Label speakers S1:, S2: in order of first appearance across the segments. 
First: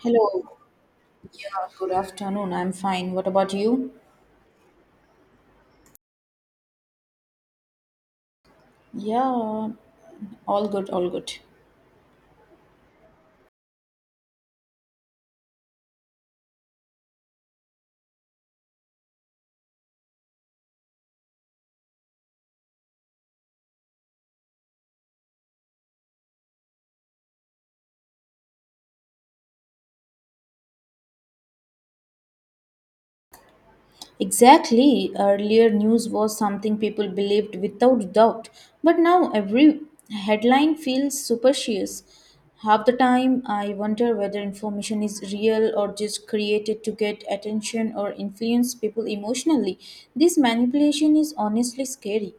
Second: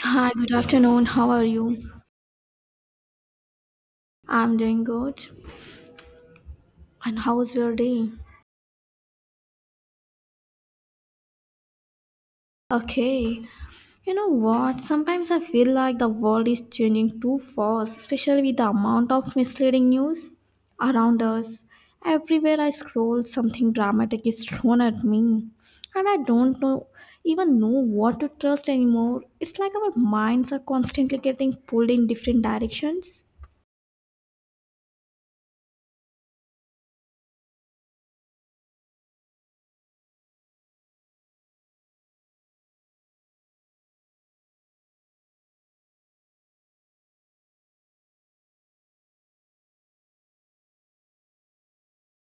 S1: Hi, good
S2: Hello.
S1: afternoon. How are
S2: Yeah, good
S1: you?
S2: afternoon. I'm fine. What about you?
S1: I'm doing good. And how was your day?
S2: Yeah, all good, all good.
S1: Okay. You know what? Sometimes I feel like the world is changing too fast, especially with the amount of misleading news around us. Everywhere I scroll, something dramatic is thrown at me, and I don't know even know what to trust anymore. It's like our minds are constantly getting pulled in different directions.
S2: Exactly. Earlier news was something people believed without doubt, but now every headline feels superstitious. Half the time, I wonder whether information is real or just created to get attention or influence people emotionally. This manipulation is honestly scary.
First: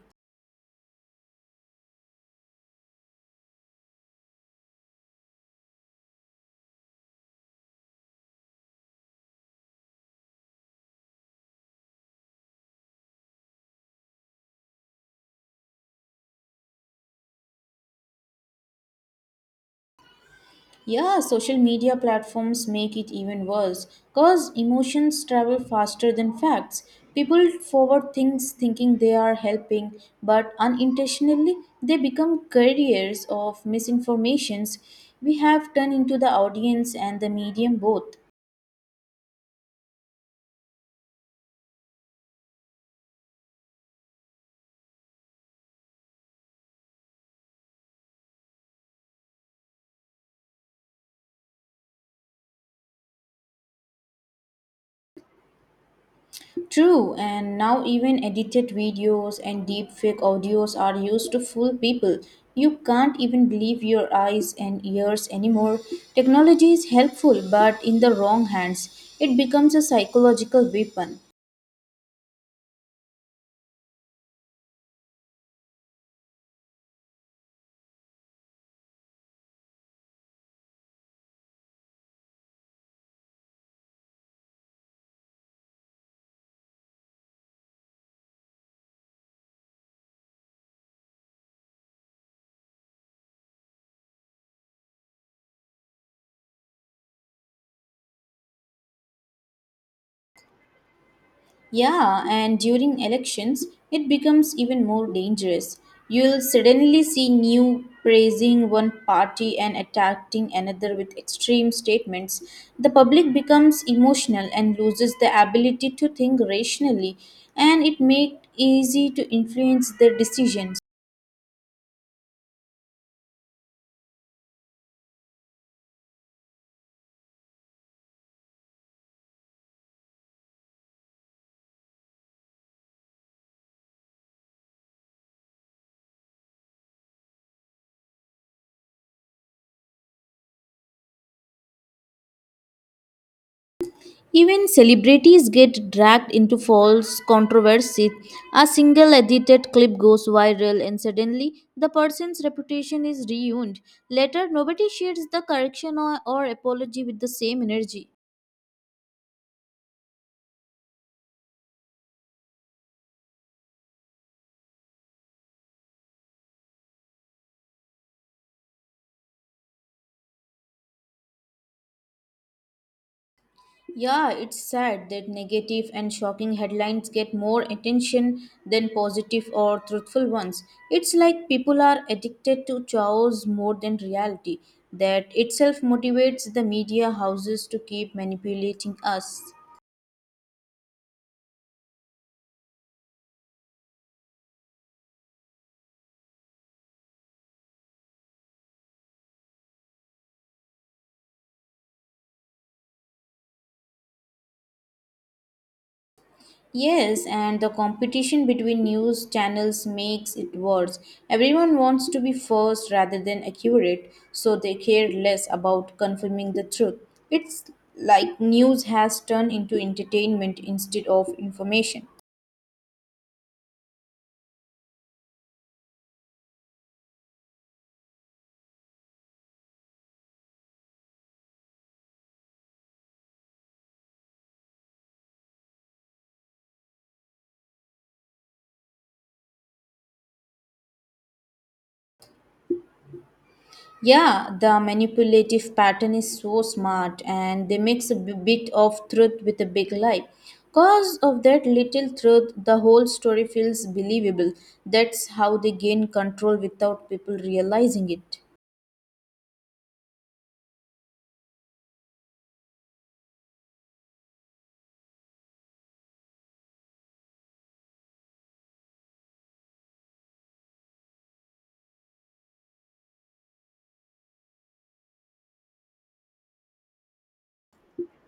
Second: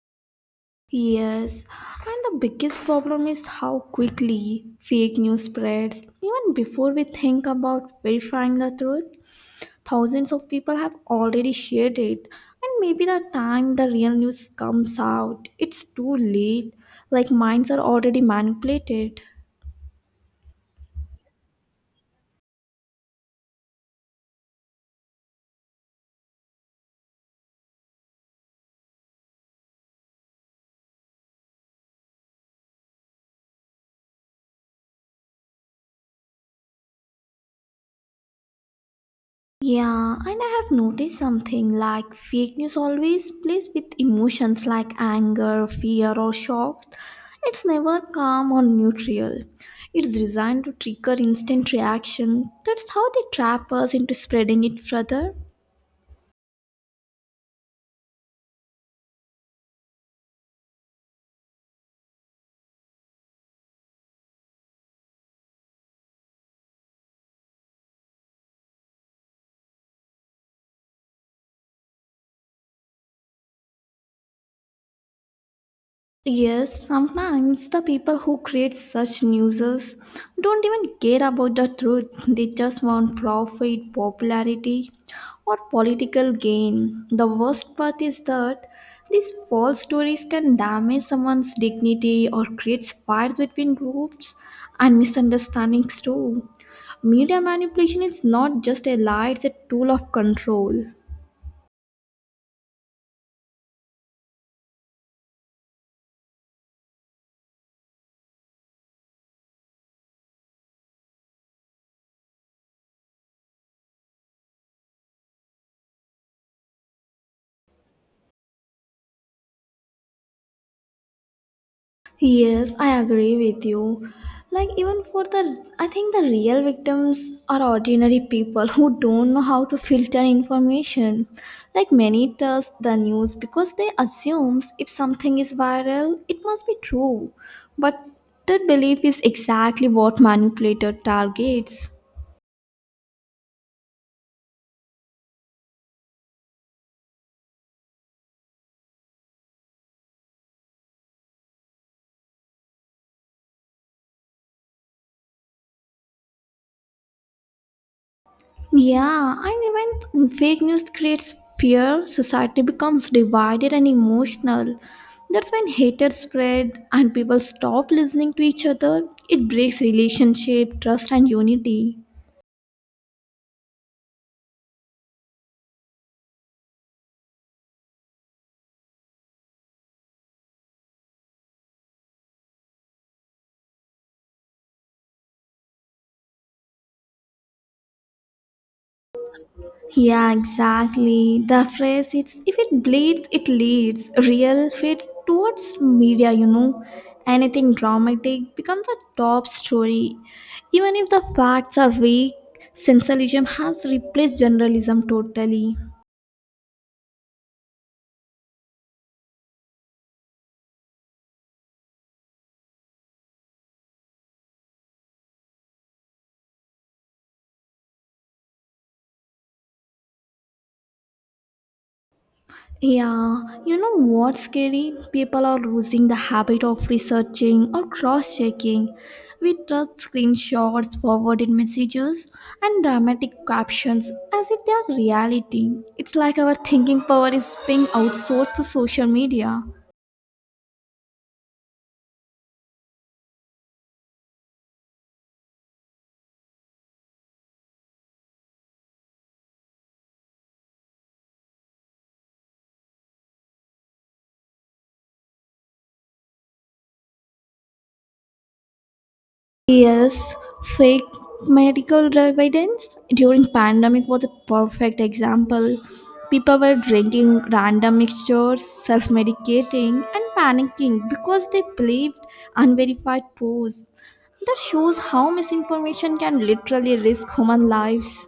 S1: Yes, and the biggest problem is how quickly fake news spreads. Even before we think about verifying the truth, thousands of people have already shared it. And maybe the time the real news comes out, it's too late. Like minds are already manipulated.
S2: Yeah, social media platforms make it even worse because emotions travel faster than facts. People forward things thinking they are helping, but unintentionally they become carriers of misinformations. We have turned into the audience and the medium both.
S1: Yeah, and I have noticed something like fake news always plays with emotions like anger, fear, or shock. It's never calm or neutral. It's designed to trigger instant reaction. That's how they trap us into spreading it further.
S2: True, and now even edited videos and deepfake audios are used to fool people. You can't even believe your eyes and ears anymore. Technology is helpful, but in the wrong hands, it becomes a psychological weapon.
S1: Yes, sometimes the people who create such newses don't even care about the truth. They just want profit, popularity, or political gain. The worst part is that these false stories can damage someone's dignity or create fights between groups and misunderstandings too. Media manipulation is not just a lie, it's a tool of control.
S2: Yeah, and during elections, it becomes even more dangerous. You'll suddenly see new praising one party and attacking another with extreme statements. The public becomes emotional and loses the ability to think rationally, and it makes easy to influence their decisions.
S1: Yes, I agree with you. Like, even for the, I think the real victims are ordinary people who don't know how to filter information. Like, many trust the news because they assumes if something is viral, it must be true. But that belief is exactly what manipulator targets.
S2: Even celebrities get dragged into false controversy. A single edited clip goes viral, and suddenly the person's reputation is ruined. Later, nobody shares the correction or apology with the same energy.
S1: Yeah, and even fake news creates fear, society becomes divided and emotional. That's when hatred spread and people stop listening to each other. It breaks relationship, trust and unity.
S2: Yeah, it's sad that negative and shocking headlines get more attention than positive or truthful ones. It's like people are addicted to chaos more than reality. That itself motivates the media houses to keep manipulating us.
S1: Yeah, exactly. The phrase it's if it bleeds, it leads. Real fades towards media, you know. Anything dramatic becomes a top story. Even if the facts are weak, sensationalism has replaced journalism totally.
S2: Yes, and the competition between news channels makes it worse. Everyone wants to be first rather than accurate, so they care less about confirming the truth. It's like news has turned into entertainment instead of information.
S1: Yeah, you know what's scary? People are losing the habit of researching or cross checking. We trust screenshots, forwarded messages, and dramatic captions as if they are reality. It's like our thinking power is being outsourced to social media.
S2: Yeah, the manipulative pattern is so smart and they mix a bit of truth with a big lie. Cause of that little truth, the whole story feels believable. That's how they gain control without people realizing it.
S1: Yes, fake medical evidence during pandemic was a perfect example. People were drinking random mixtures, self-medicating, and panicking because they believed unverified posts. That shows how misinformation can literally risk human lives.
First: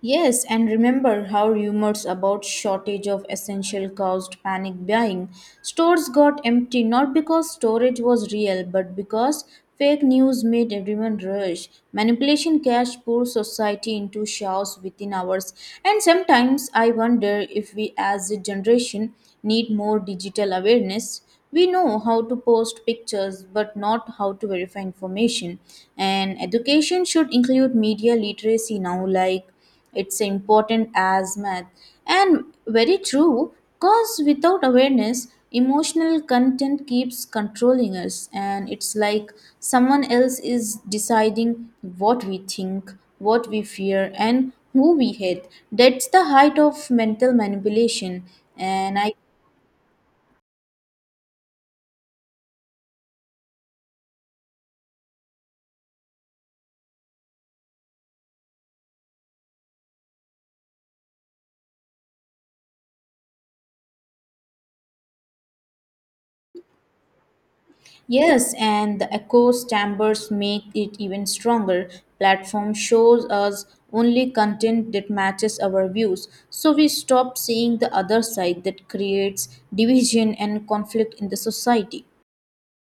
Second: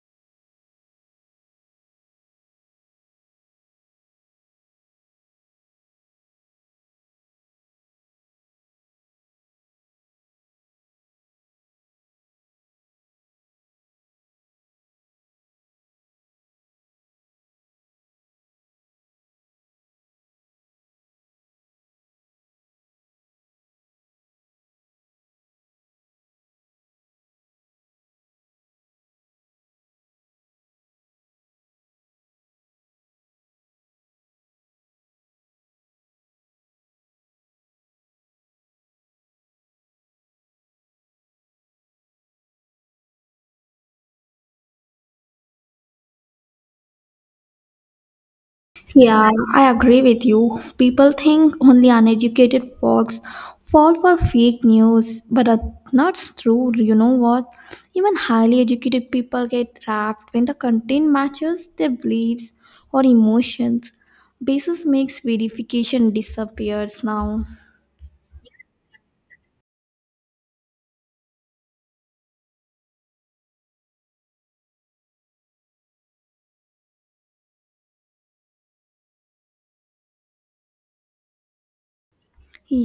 S2: Yes, and remember how rumors about shortage of essential caused panic buying. Stores got empty not because storage was real, but because fake news made everyone rush. Manipulation cashed poor society into chaos within hours. And sometimes I wonder if we as a generation need more digital awareness. We know how to post pictures, but not how to verify information. And education should include media literacy now, like it's important as math and very true because without awareness emotional content keeps controlling us and it's like someone else is deciding what we think what we fear and who we hate that's the height of mental manipulation and I.
S1: Yeah, I agree with you. People think only uneducated folks fall for fake news, but that's true. You know what? Even highly educated people get trapped when the content matches their beliefs or emotions. Basis makes verification disappears now.
S2: Yes, and the echo chambers make it even stronger. Platform shows us only content that matches our views, so we stop seeing the other side that creates division and conflict in the society.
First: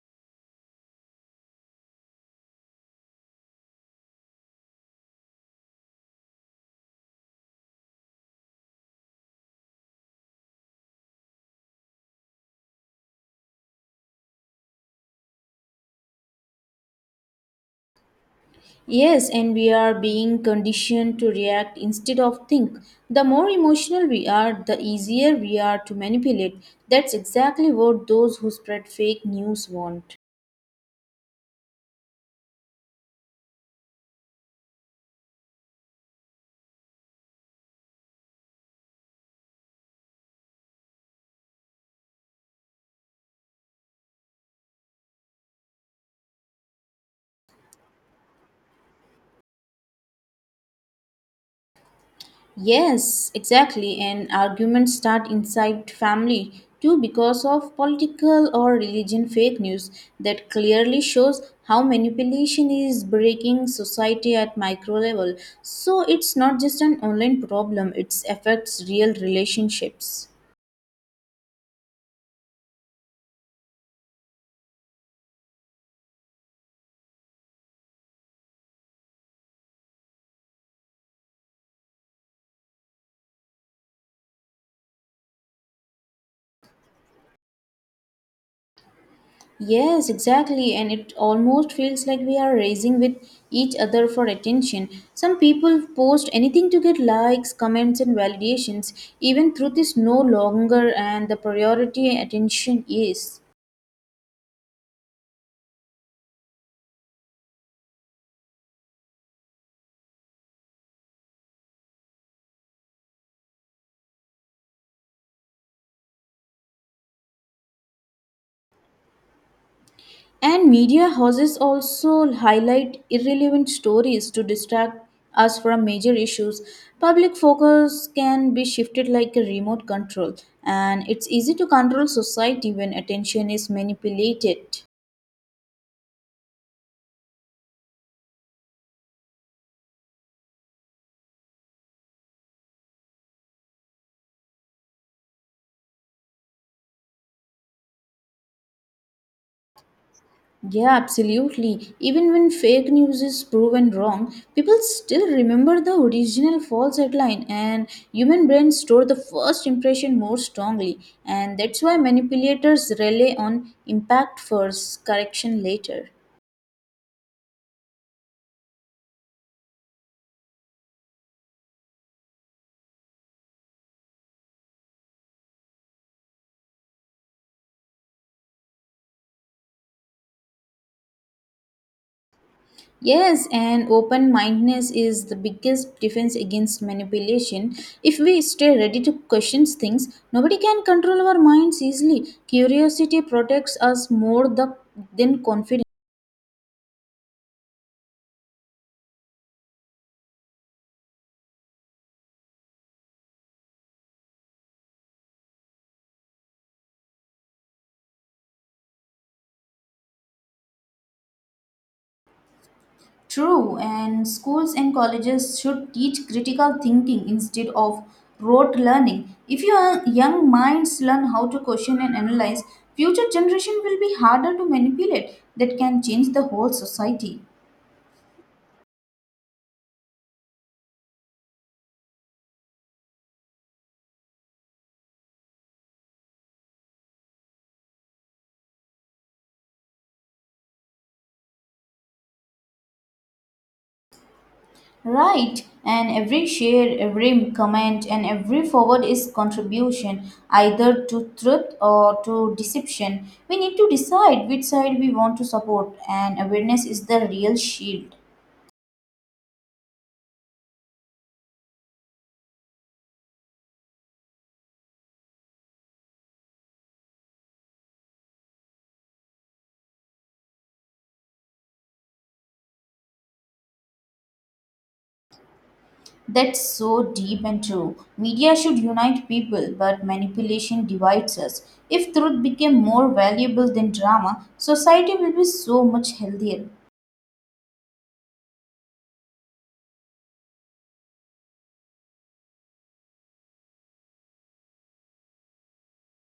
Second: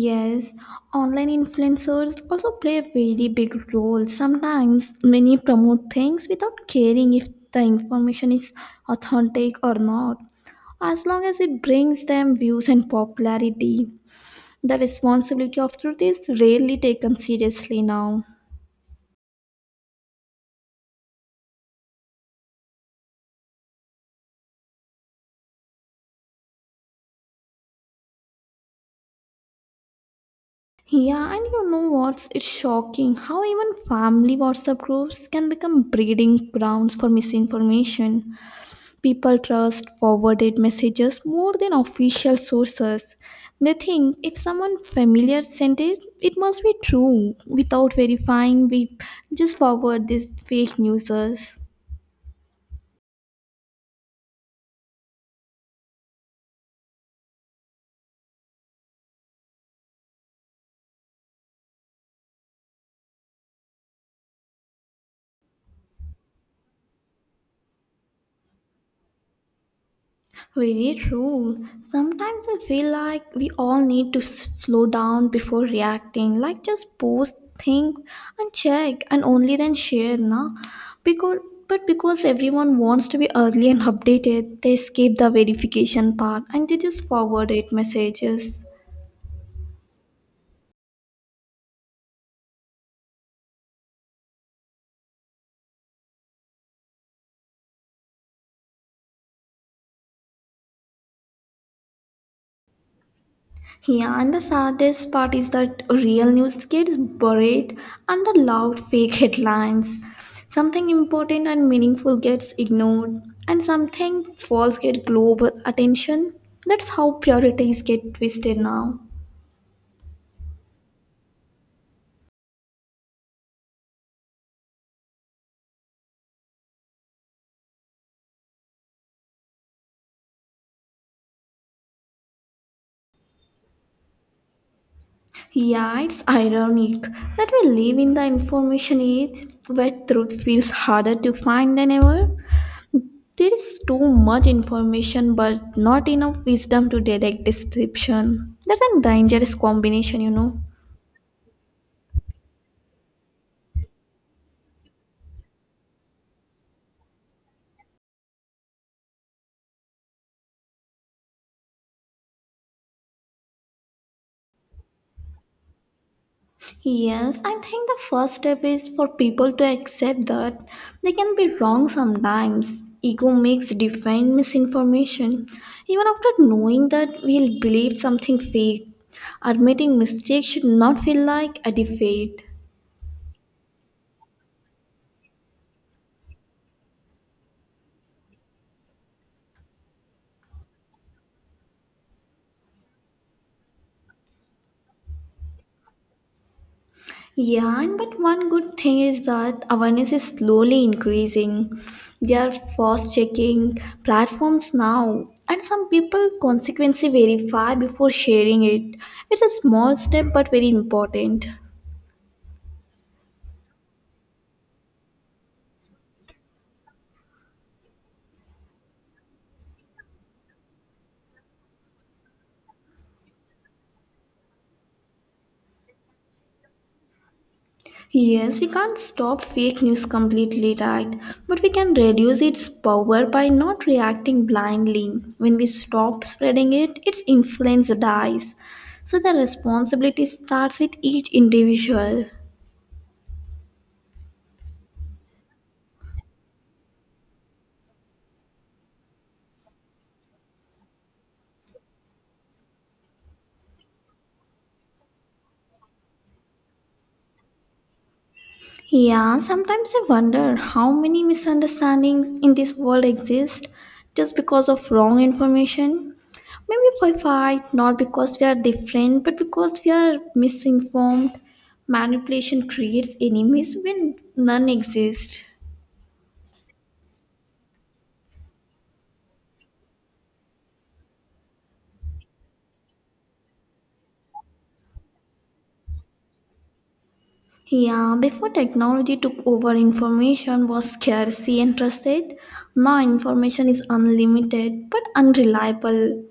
S1: Yes, online influencers also play a very big role. Sometimes many promote things without caring if the information is authentic or not. As long as it brings them views and popularity, the responsibility of truth is rarely taken seriously now.
S2: Yes, and we are being conditioned to react instead of think. The more emotional we are, the easier we are to manipulate. That's exactly what those who spread fake news want.
S1: Yeah, and you know what's it's shocking how even family WhatsApp groups can become breeding grounds for misinformation. People trust forwarded messages more than official sources. They think if someone familiar sent it, it must be true. Without verifying, we just forward these fake news.
S2: Yes, exactly. And arguments start inside family too because of political or religion fake news that clearly shows how manipulation is breaking society at micro level. So it's not just an online problem, it affects real relationships.
S1: Very true. Sometimes I feel like we all need to slow down before reacting. Like just pause, think, and check, and only then share, na? Because because everyone wants to be early and updated, they skip the verification part and they just forward it messages.
S2: Yes, exactly. And it almost feels like we are racing with each other for attention. Some people post anything to get likes, comments, and validations. Even truth is no longer, and the priority attention is.
S1: Yeah, and the saddest part is that real news gets buried under loud fake headlines. Something important and meaningful gets ignored, and something false gets global attention. That's how priorities get twisted now.
S2: And media houses also highlight irrelevant stories to distract us from major issues. Public focus can be shifted like a remote control, and it's easy to control society when attention is manipulated.
S1: Yeah, it's ironic that we live in the information age where truth feels harder to find than ever. There is too much information, but not enough wisdom to direct description. That's a dangerous combination, you know.
S2: Yeah, absolutely. Even when fake news is proven wrong, people still remember the original false headline and human brains store the first impression more strongly and that's why manipulators rely on impact first, correction later.
S1: Yes, I think the first step is for people to accept that they can be wrong sometimes. Ego makes defend misinformation. Even after knowing that we'll believe something fake, admitting mistakes should not feel like a defeat.
S2: Yes, and open mindedness is the biggest defense against manipulation. If we stay ready to question things, nobody can control our minds easily. Curiosity protects us than confidence.
S1: Yeah, and but one good thing is that awareness is slowly increasing. There are fast checking platforms now, and some people consequently verify before sharing it. It's a small step but very important.
S2: True, and schools and colleges should teach critical thinking instead of rote learning. If your young minds learn how to question and analyze, future generation will be harder to manipulate. That can change the whole society.
S1: Yes, we can't stop fake news completely, right? But we can reduce its power by not reacting blindly. When we stop spreading it, its influence dies. So the responsibility starts with each individual.
S2: Right, and every share, every comment, and every forward is contribution, either to truth or to deception. We need to decide which side we want to support, and awareness is the real shield.
S1: Yeah, sometimes I wonder how many misunderstandings in this world exist just because of wrong information. Maybe we fight not because we are different, but because we are misinformed. Manipulation creates enemies when none exist.
S2: That's so deep and true. Media should unite people, but manipulation divides us. If truth became more valuable than drama, society will be so much healthier.
S1: Yeah, before technology took over, information was scarcity and trusted. Now information is unlimited but unreliable.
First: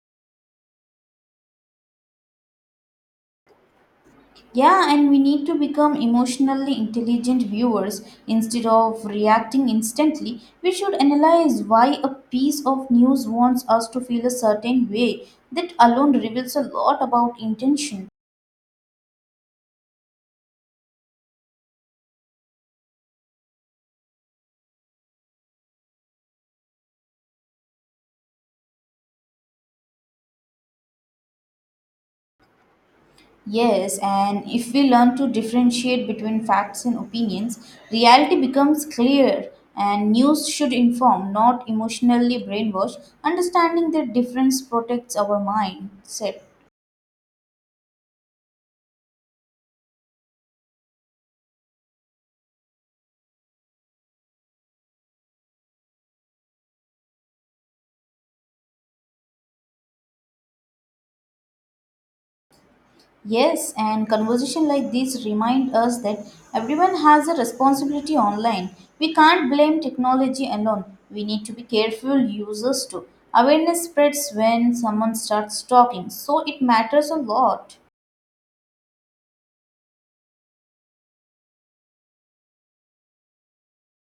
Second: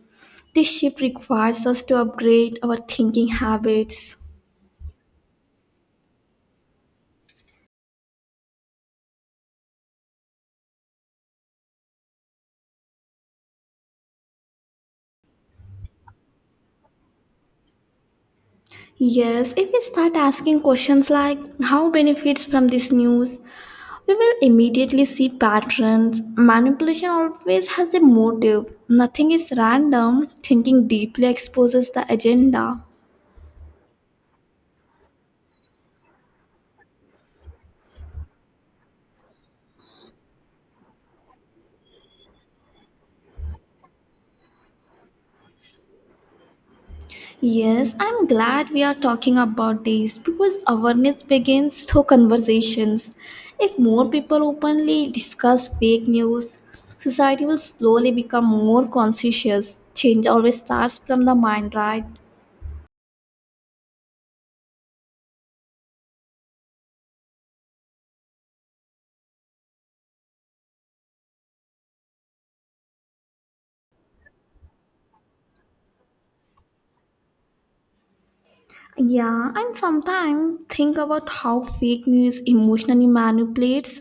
S1: This shift requires us to upgrade our thinking habits.
S2: Yeah, and we need to become emotionally intelligent viewers. Instead of reacting instantly, we should analyze why a piece of news wants us to feel a certain way. That alone reveals a lot about intention.
S1: Yes, if we start asking questions like how benefits from this news, we will immediately see patterns. Manipulation always has a motive. Nothing is random. Thinking deeply exposes the agenda.
S2: Yes, and if we learn to differentiate between facts and opinions, reality becomes clear and news should inform, not emotionally brainwash. Understanding the difference protects our mindset.
S1: Yes, I'm glad we are talking about this because awareness begins through conversations. If more people openly discuss fake news, society will slowly become more conscious. Change always starts from the mind, right?
S2: Yes, and conversation like this remind us that everyone has a responsibility online. We can't blame technology alone. We need to be careful users too. Awareness spreads when someone starts talking, so it matters a lot.
S1: Yeah, and sometimes think about how fake news emotionally manipulates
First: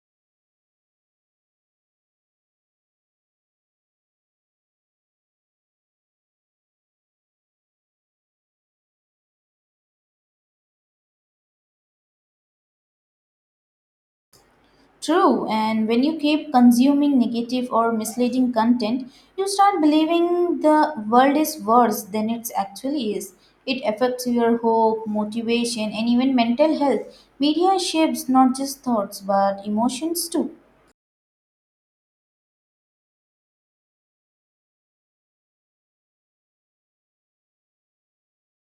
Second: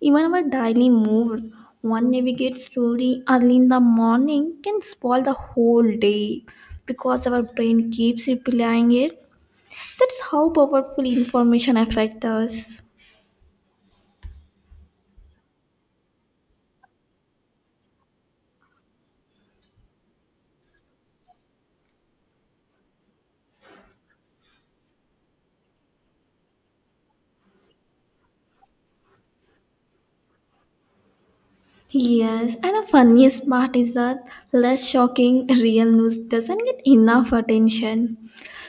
S1: even our daily mood. One navigate story early in the morning can spoil the whole day because our brain keeps replaying it. That's how powerful information affects us.
S2: True, and when you keep consuming negative or misleading content, you start believing the world is worse than it actually is. It affects your hope, motivation, and even mental health. Media shapes not just thoughts but emotions too.
S1: Yes, and the funniest part is that less shocking real news doesn't get enough attention.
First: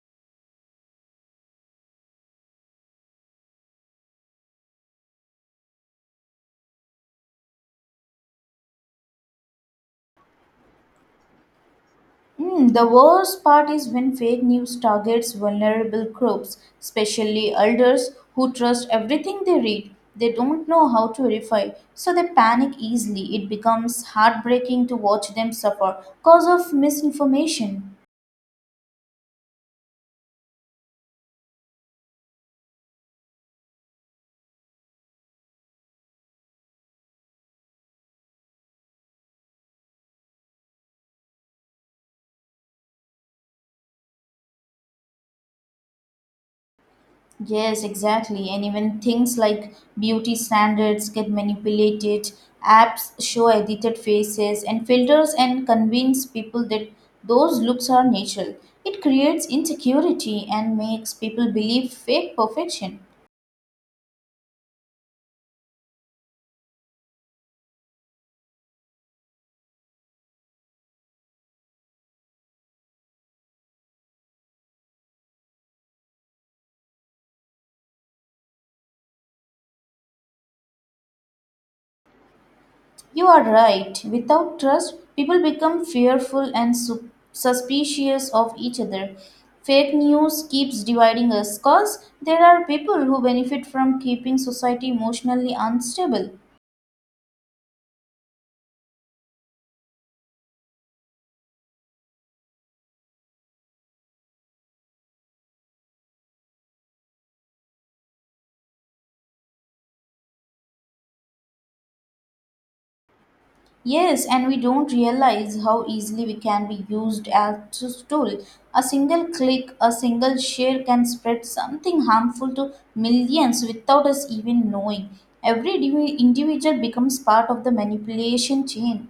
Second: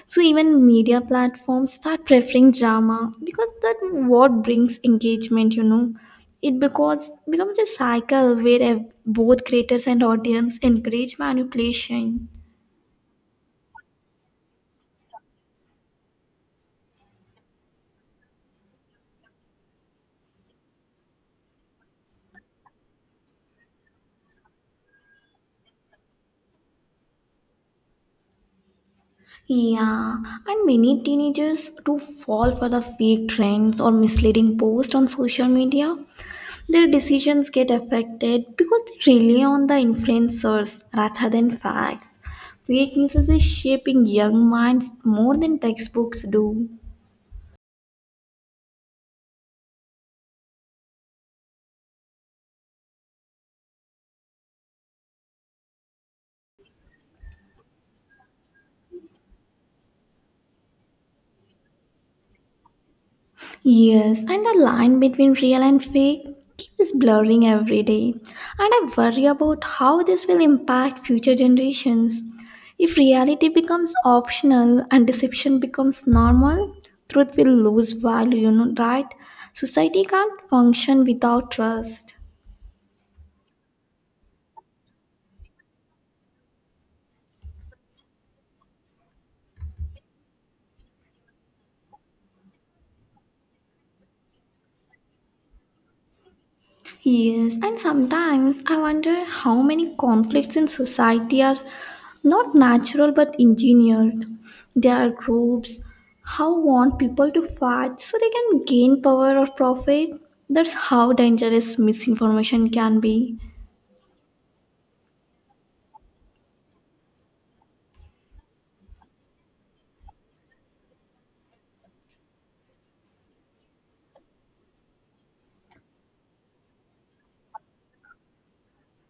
S1: So even media platforms start preferring drama because that what brings engagement, you know. It because becomes a cycle where both creators and audience encourage manipulation.
S2: Hmm, the worst part is when fake news targets vulnerable groups, especially elders who trust everything they read. They don't know how to verify, so they panic easily. It becomes heartbreaking to watch them suffer because of misinformation.
S1: Yeah, and many teenagers do fall for the fake trends or misleading posts on social media. Their decisions get affected because they rely on the influencers rather than facts. Fake news is shaping young minds more than textbooks do.
S2: Yes, exactly. And even things like beauty standards get manipulated, apps show edited faces and filters and convince people that those looks are natural. It creates insecurity and makes people believe fake perfection.
S1: Yes, and the line between real and fake keeps blurring every day. And I worry about how this will impact future generations. If reality becomes optional and deception becomes normal, truth will lose value, you know, right? Society can't function without trust.
S2: You are right. Without trust, people become fearful and suspicious of each other. Fake news keeps dividing us because there are people who benefit from keeping society emotionally unstable.
S1: Yes, and sometimes I wonder how many conflicts in society are not natural but engineered. There are groups how want people to fight so they can gain power or profit. That's how dangerous misinformation can be.
S2: Yes, and we don't realize how easily we can be used as a tool. A single click, a single share can spread something harmful to millions without us even knowing. Every individual becomes part of the manipulation chain.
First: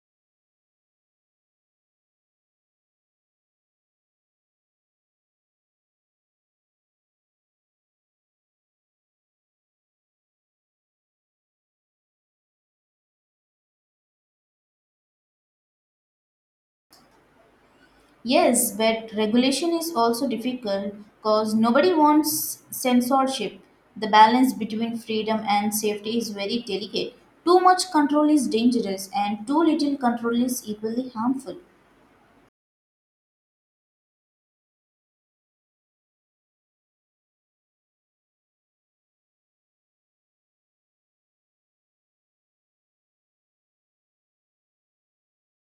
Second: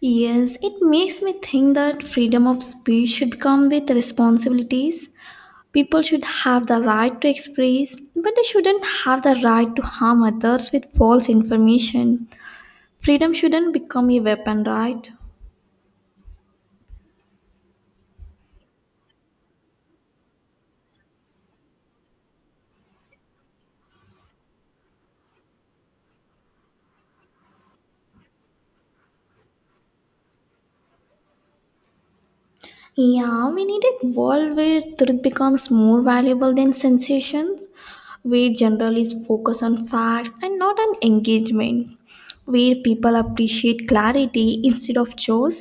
S1: Yes, it makes me think that freedom of speech should come with responsibilities. People should have the right to express, but they shouldn't have the right to harm others with false information. Freedom shouldn't become a weapon, right?
S2: Yes, but regulation is also difficult because nobody wants censorship. The balance between freedom and safety is very delicate. Too much control is dangerous, and too little control is equally harmful.
S1: Yeah, we need a world where truth becomes more valuable than sensations, where journalists focus on facts and not on engagement, where people appreciate clarity instead of chores.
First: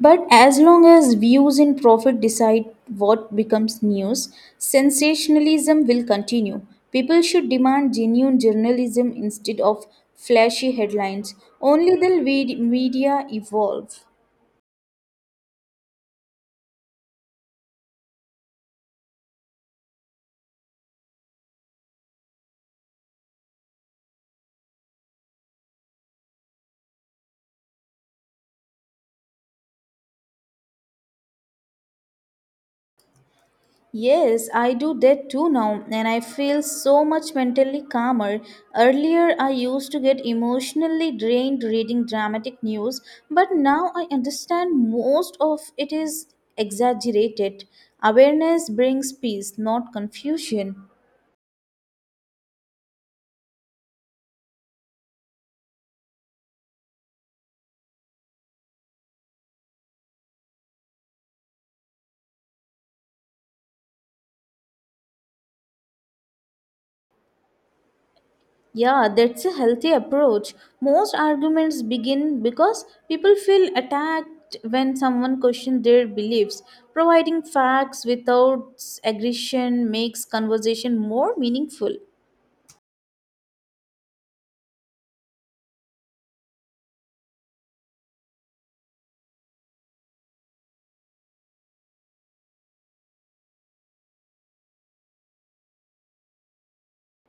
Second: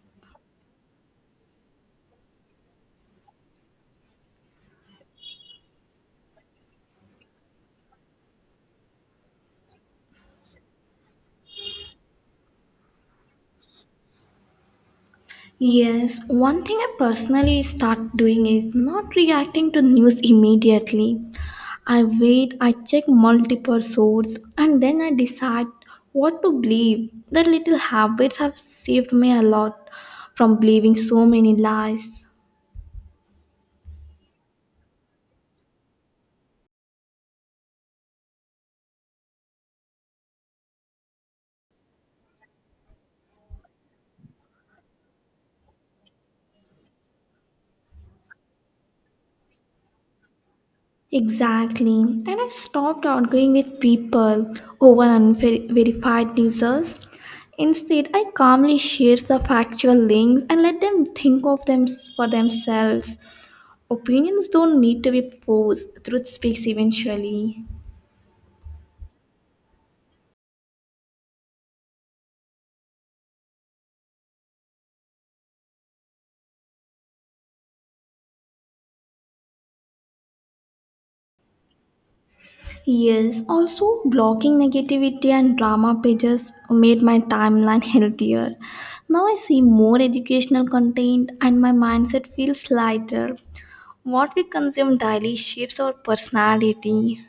S2: But as long as views and profit decide what becomes news, sensationalism will continue. People should demand genuine journalism instead of flashy headlines. Only then will media evolve.
S1: Yes, one thing I personally start doing is not reacting to news immediately. I wait, I check multiple sources, and then I decide what to believe. The little habits have saved me a lot from believing so many lies.
S2: Yes, I do that too now, and I feel so much mentally calmer. Earlier, I used to get emotionally drained reading dramatic news, but now I understand most of it is exaggerated. Awareness brings peace, not confusion.
S1: Exactly, and I stopped arguing with people over unverified newsers. Instead, I calmly share the factual links and let them think of them for themselves. Opinions don't need to be forced, truth speaks eventually.
S2: Yeah, that's a healthy approach. Most arguments begin because people feel attacked when someone questions their beliefs. Providing facts without aggression makes conversation more meaningful.
S1: Yes, also blocking negativity and drama pages made my timeline healthier. Now I see more educational content and my mindset feels lighter. What we consume daily shapes our personality.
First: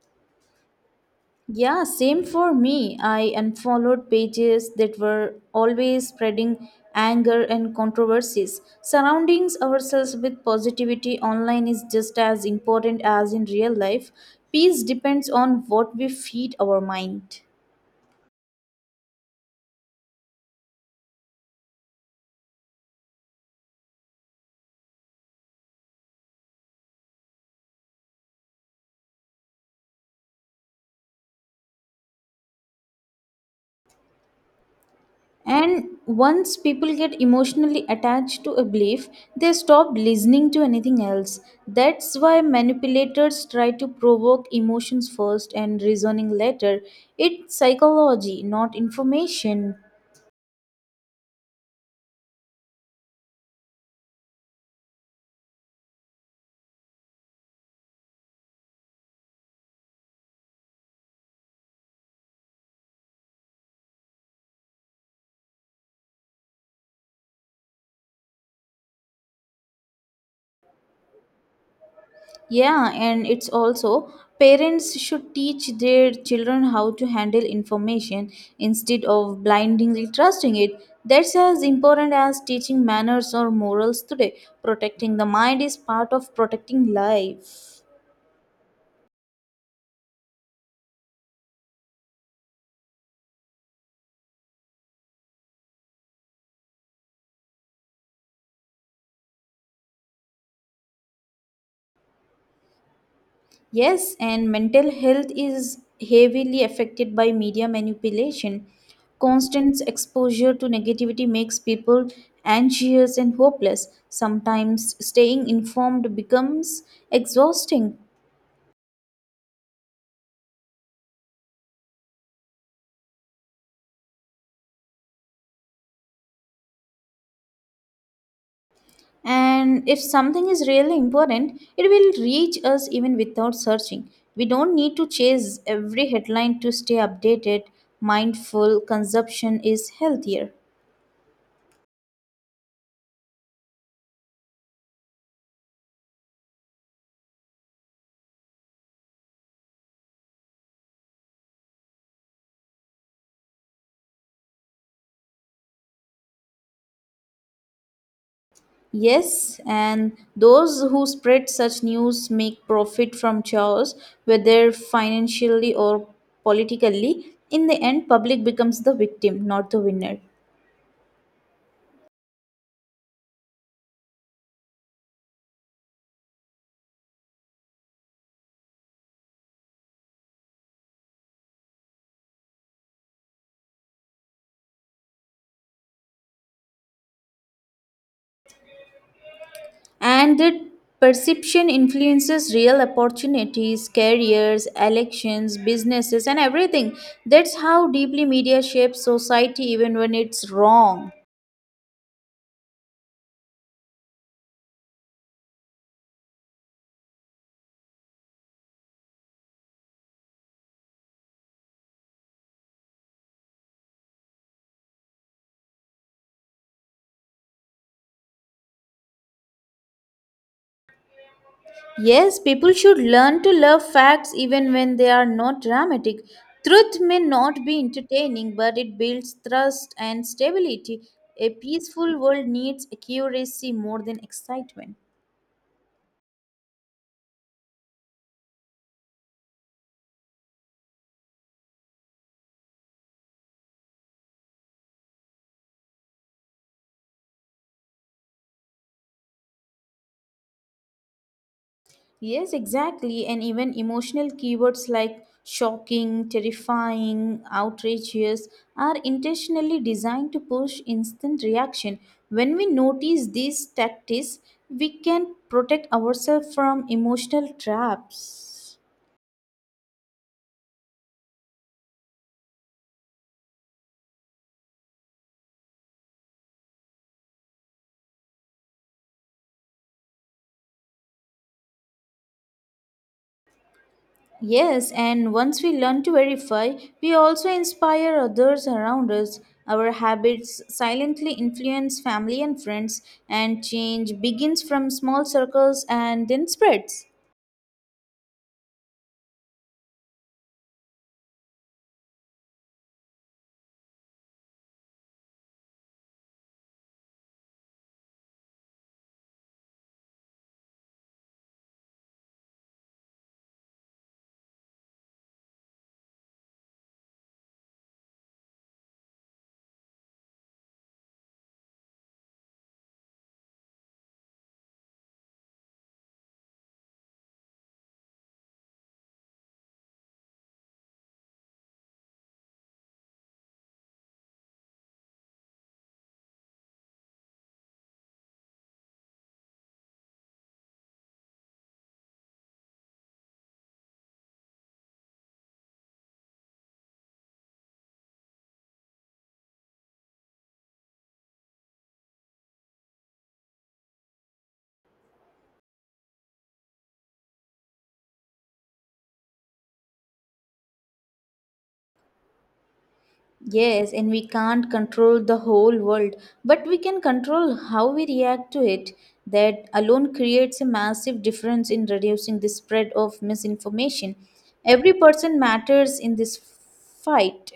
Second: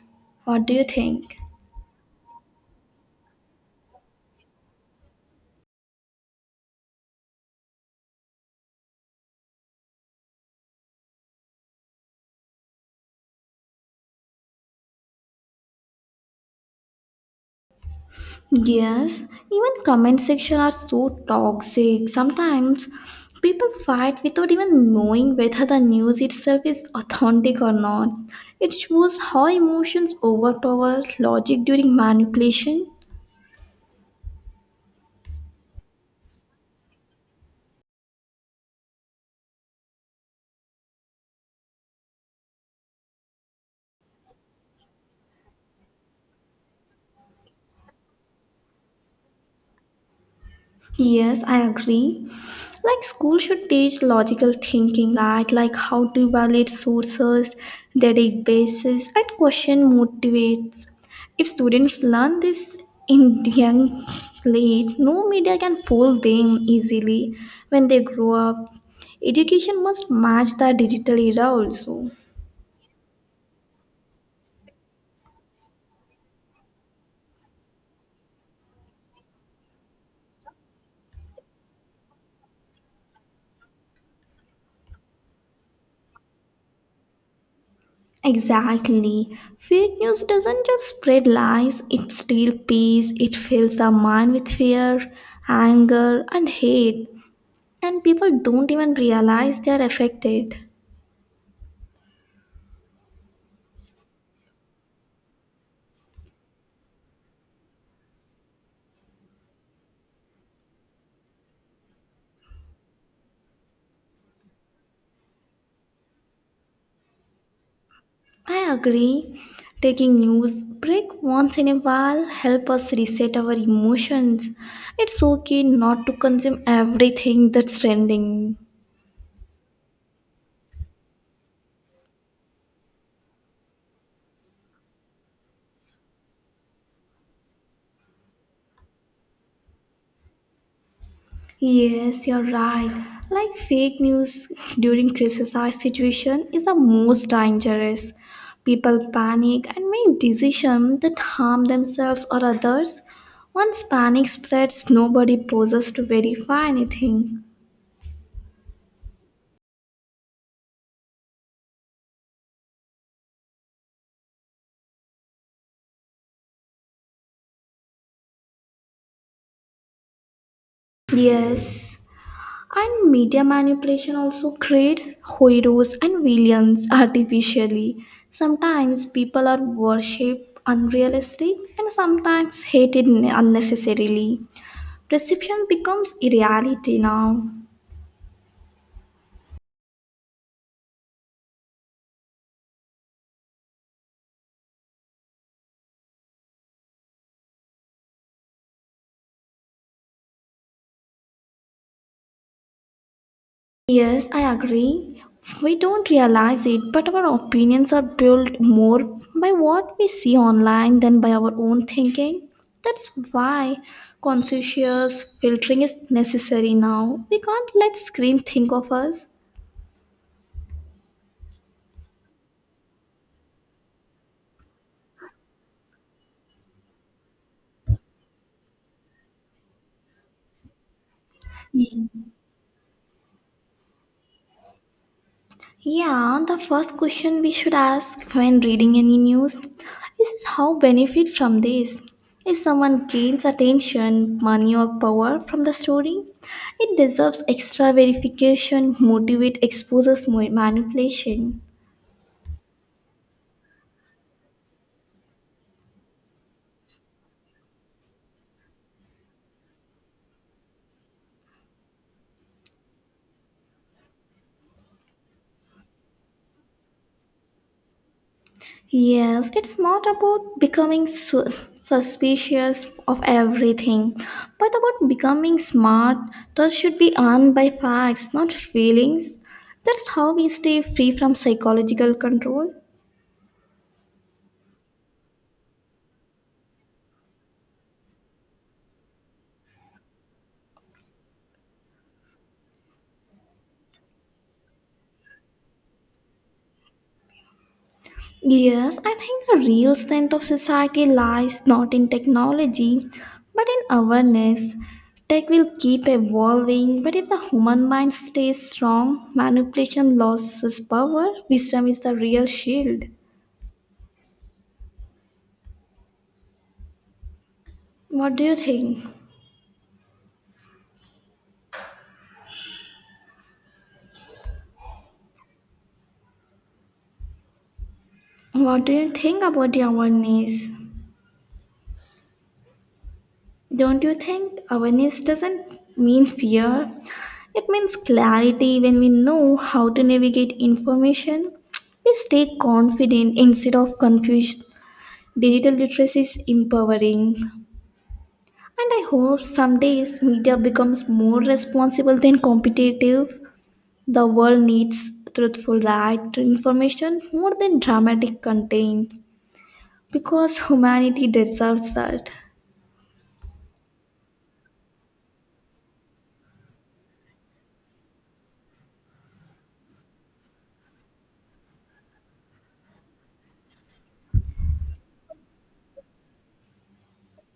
S1: What do you think?
S2: Yeah, same for me. I unfollowed pages that were always spreading anger and controversies. Surrounding ourselves with positivity online is just as important as in real life. Peace depends on what we feed our mind.
S1: Yes, even comment section are so toxic. Sometimes people fight without even knowing whether the news itself is authentic or not. It shows how emotions overpower logic during manipulation.
S2: And once people get emotionally attached to a belief, they stop listening to anything else. That's why manipulators try to provoke emotions first and reasoning later. It's psychology, not information.
S1: Yes, I agree. Like school should teach logical thinking, right? Like how to evaluate sources, their databases, and question motivates. If students learn this in young age, no media can fool them easily when they grow up. Education must match the digital era also.
S2: Yeah, and it's also parents should teach their children how to handle information instead of blindly trusting it. That's as important as teaching manners or morals today. Protecting the mind is part of protecting life.
S1: Exactly. Fake news doesn't just spread lies, it steals peace, it fills the mind with fear, anger, and hate, and people don't even realize they are affected.
S2: Yes, and mental health is heavily affected by media manipulation. Constant exposure to negativity makes people anxious and hopeless. Sometimes staying informed becomes exhausting.
S1: I agree. Taking news break once in a while help us reset our emotions. It's okay not to consume everything that's trending.
S2: And if something is really important, it will reach us even without searching. We don't need to chase every headline to stay updated. Mindful consumption is healthier.
S1: Yes, you're right. Like fake news during crisis situation is the most dangerous. People panic and make decisions that harm themselves or others. Once panic spreads, nobody pauses to verify anything.
S2: Yes, and those who spread such news make profit from chaos, whether financially or politically. In the end, public becomes the victim, not the winner.
S1: Yes, and media manipulation also creates heroes and villains artificially. Sometimes people are worshipped unrealistic and sometimes hated unnecessarily. Perception becomes a reality now.
S2: And that perception influences real opportunities, careers, elections, businesses, and everything. That's how deeply media shapes society, even when it's wrong.
S1: Yes, I agree. We don't realize it, but our opinions are built more by what we see online than by our own thinking. That's why conscientious filtering is necessary now. We can't let screen think of us.
S2: Yes, people should learn to love facts even when they are not dramatic. Truth may not be entertaining, but it builds trust and stability. A peaceful world needs accuracy more than excitement.
S1: Yeah, the first question we should ask when reading any news is how benefit from this. If someone gains attention, money or power from the story, it deserves extra verification, motivate exposes manipulation.
S2: Yes, exactly. And even emotional keywords like shocking, terrifying, outrageous are intentionally designed to push instant reaction. When we notice these tactics, we can protect ourselves from emotional traps.
S1: Yes, it's not about becoming suspicious of everything, but about becoming smart. Trust should be earned by facts, not feelings. That's how we stay free from psychological control.
S2: Yes, and once we learn to verify, we also inspire others around us. Our habits silently influence family and friends, and change begins from small circles and then spreads.
S1: Yes, I think the real strength of society lies not in technology, but in awareness. Tech will keep evolving, but if the human mind stays strong, manipulation loses power, wisdom is the real shield. What do you think? What do you think about the awareness? Don't you think awareness doesn't mean fear? It means clarity when we know how to navigate information. We stay confident instead of confused. Digital literacy is empowering. And I hope some days media becomes more responsible than competitive. The world needs truthful right information more than dramatic content. Because humanity deserves that.
S2: Yes, and we can't control the whole world, but we can control how we react to it. That alone creates a massive difference in reducing the spread of misinformation. Every person matters in this fight.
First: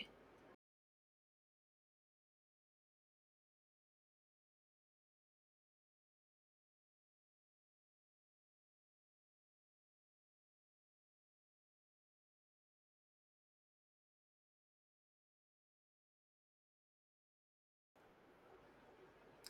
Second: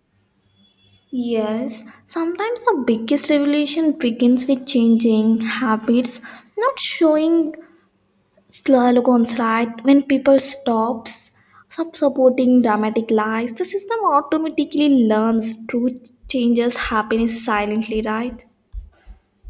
S1: Yes, sometimes the biggest revelation begins with changing habits, not showing slogans right when people stop supporting dramatic lies. The system automatically learns truth changes happiness silently, right?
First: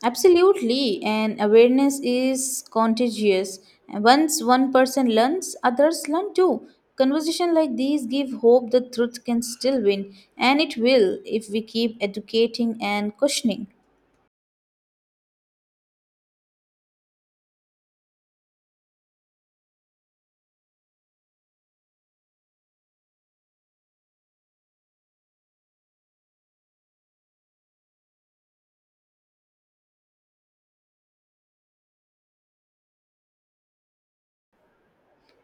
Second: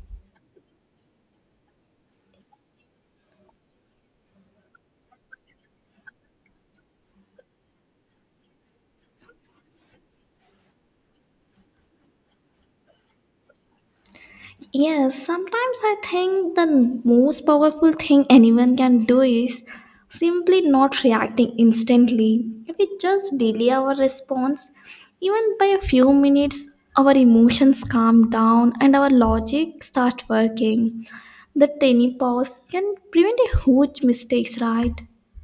S2: Absolutely, and awareness is contagious. And once one person learns, others learn too. Conversation like these give hope the truth can still win, and it will if we keep educating and questioning.
S1: Yes, sometimes I think the most powerful thing anyone can do is simply not reacting instantly. If we just delay our response, even by a few minutes, our emotions calm down and our logic start working. The tiny pause can prevent a huge mistakes, right?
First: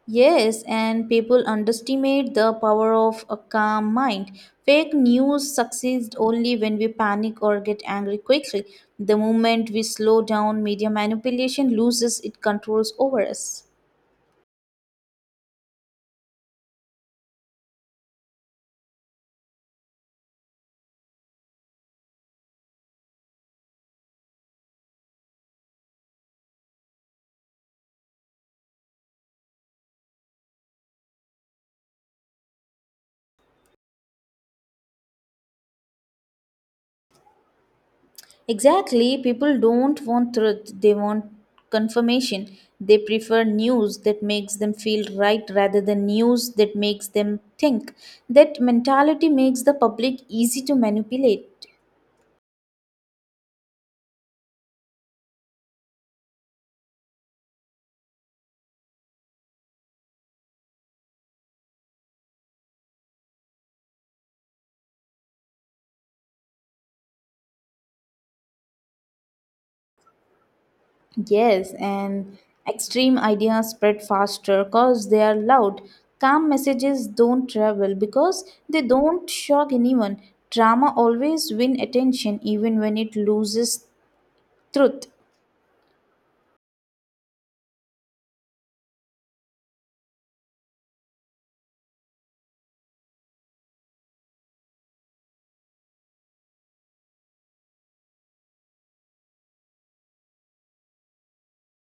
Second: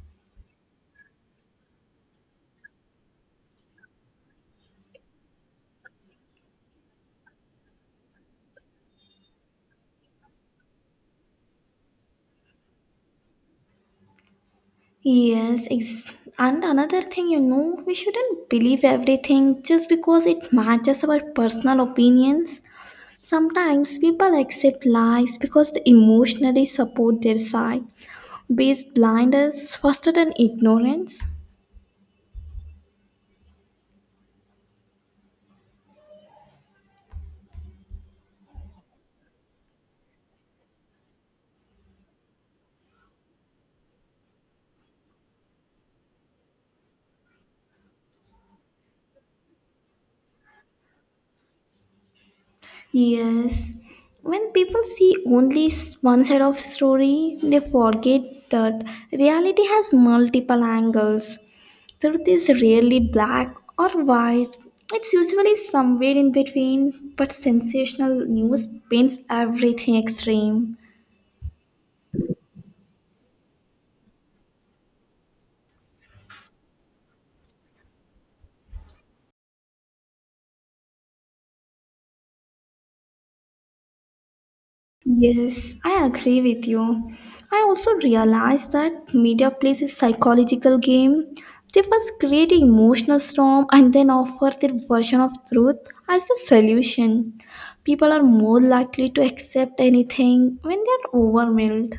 S2: Yes, and people underestimate the power of a calm mind. Fake news succeeds only when we panic or get angry quickly. The moment we slow down, media manipulation loses its controls over us.
S1: Yes, and another thing, you know, we shouldn't believe everything just because it matches our personal opinions. Sometimes people accept lies because they emotionally support their side, base blindness faster than ignorance.
S2: Exactly, people don't want truth, they want confirmation. They prefer news that makes them feel right rather than news that makes them think. That mentality makes the public easy to manipulate.
S1: Yes, when people see only one side of story, they forget that reality has multiple angles. Truth is rarely black or white. It's usually somewhere in between, but sensational news paints everything extreme.
S2: Yes, and extreme ideas spread faster because they are loud. Calm messages don't travel because they don't shock anyone. Drama always win attention even when it loses truth.
S1: Yes, I agree with you. I also realized that media plays a psychological game. They first create an emotional storm and then offer their version of truth as the solution. People are more likely to accept anything when they are overwhelmed.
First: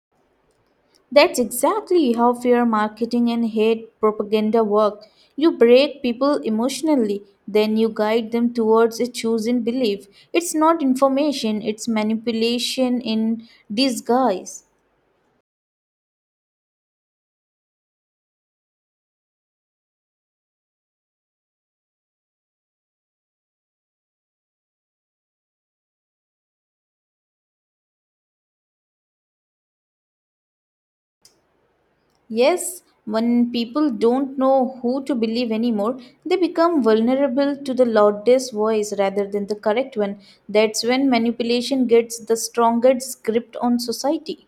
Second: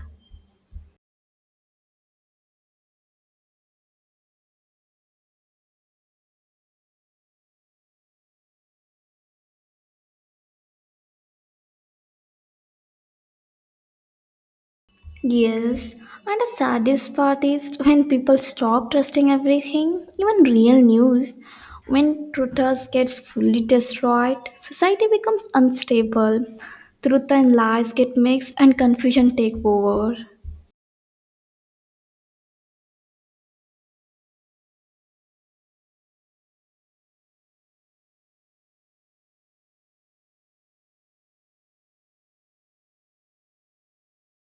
S2: That's exactly how fear marketing and hate propaganda work. You break people emotionally, then you guide them towards a chosen belief. It's not information, it's manipulation in disguise.
S1: Yes, and the saddest part is when people stop trusting everything, even real news. When truthers gets fully destroyed, society becomes unstable. Truth and lies get mixed and confusion take over.
S2: Yes, when people don't know who to believe anymore, they become vulnerable to the loudest voice rather than the correct one. That's when manipulation gets the strongest grip on society.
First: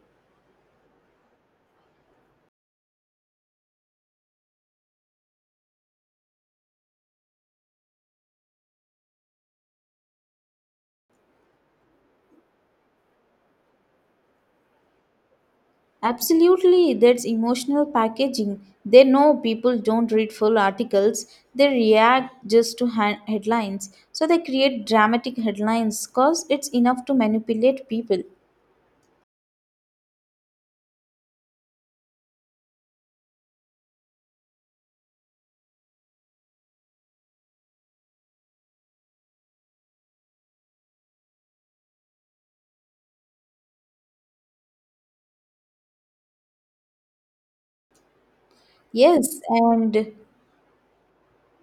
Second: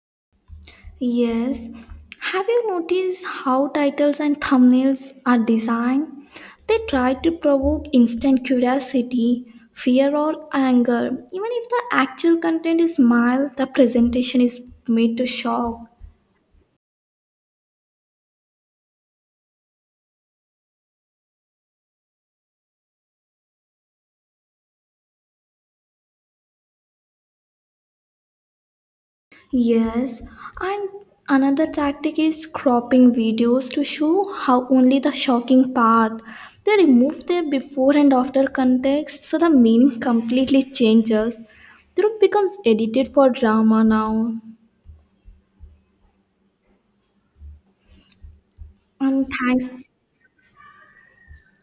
S1: Yes. Have you noticed how titles and thumbnails are designed? They try to provoke instant curiosity, fear, or anger. Even if the actual content is mild, the presentation is made to shock.
S2: Absolutely, that's emotional packaging. They know people don't read full articles, they react just to headlines. So they create dramatic headlines because it's enough to manipulate people.
S1: Yes, and another tactic is cropping videos to show how only the shocking part. They remove the before and after context so the meaning completely changes. Truth becomes edited for drama now. And
S2: Yes,
S1: thanks,
S2: and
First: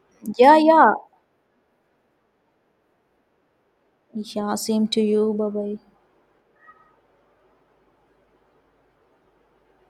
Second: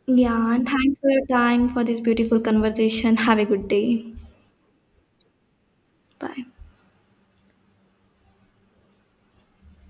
S1: yeah,
S2: yeah,
S1: and
S2: yeah,
S1: thanks for your time for this beautiful conversation. Have a good day.
S2: yeah, same to you. Bye bye.
S1: Bye.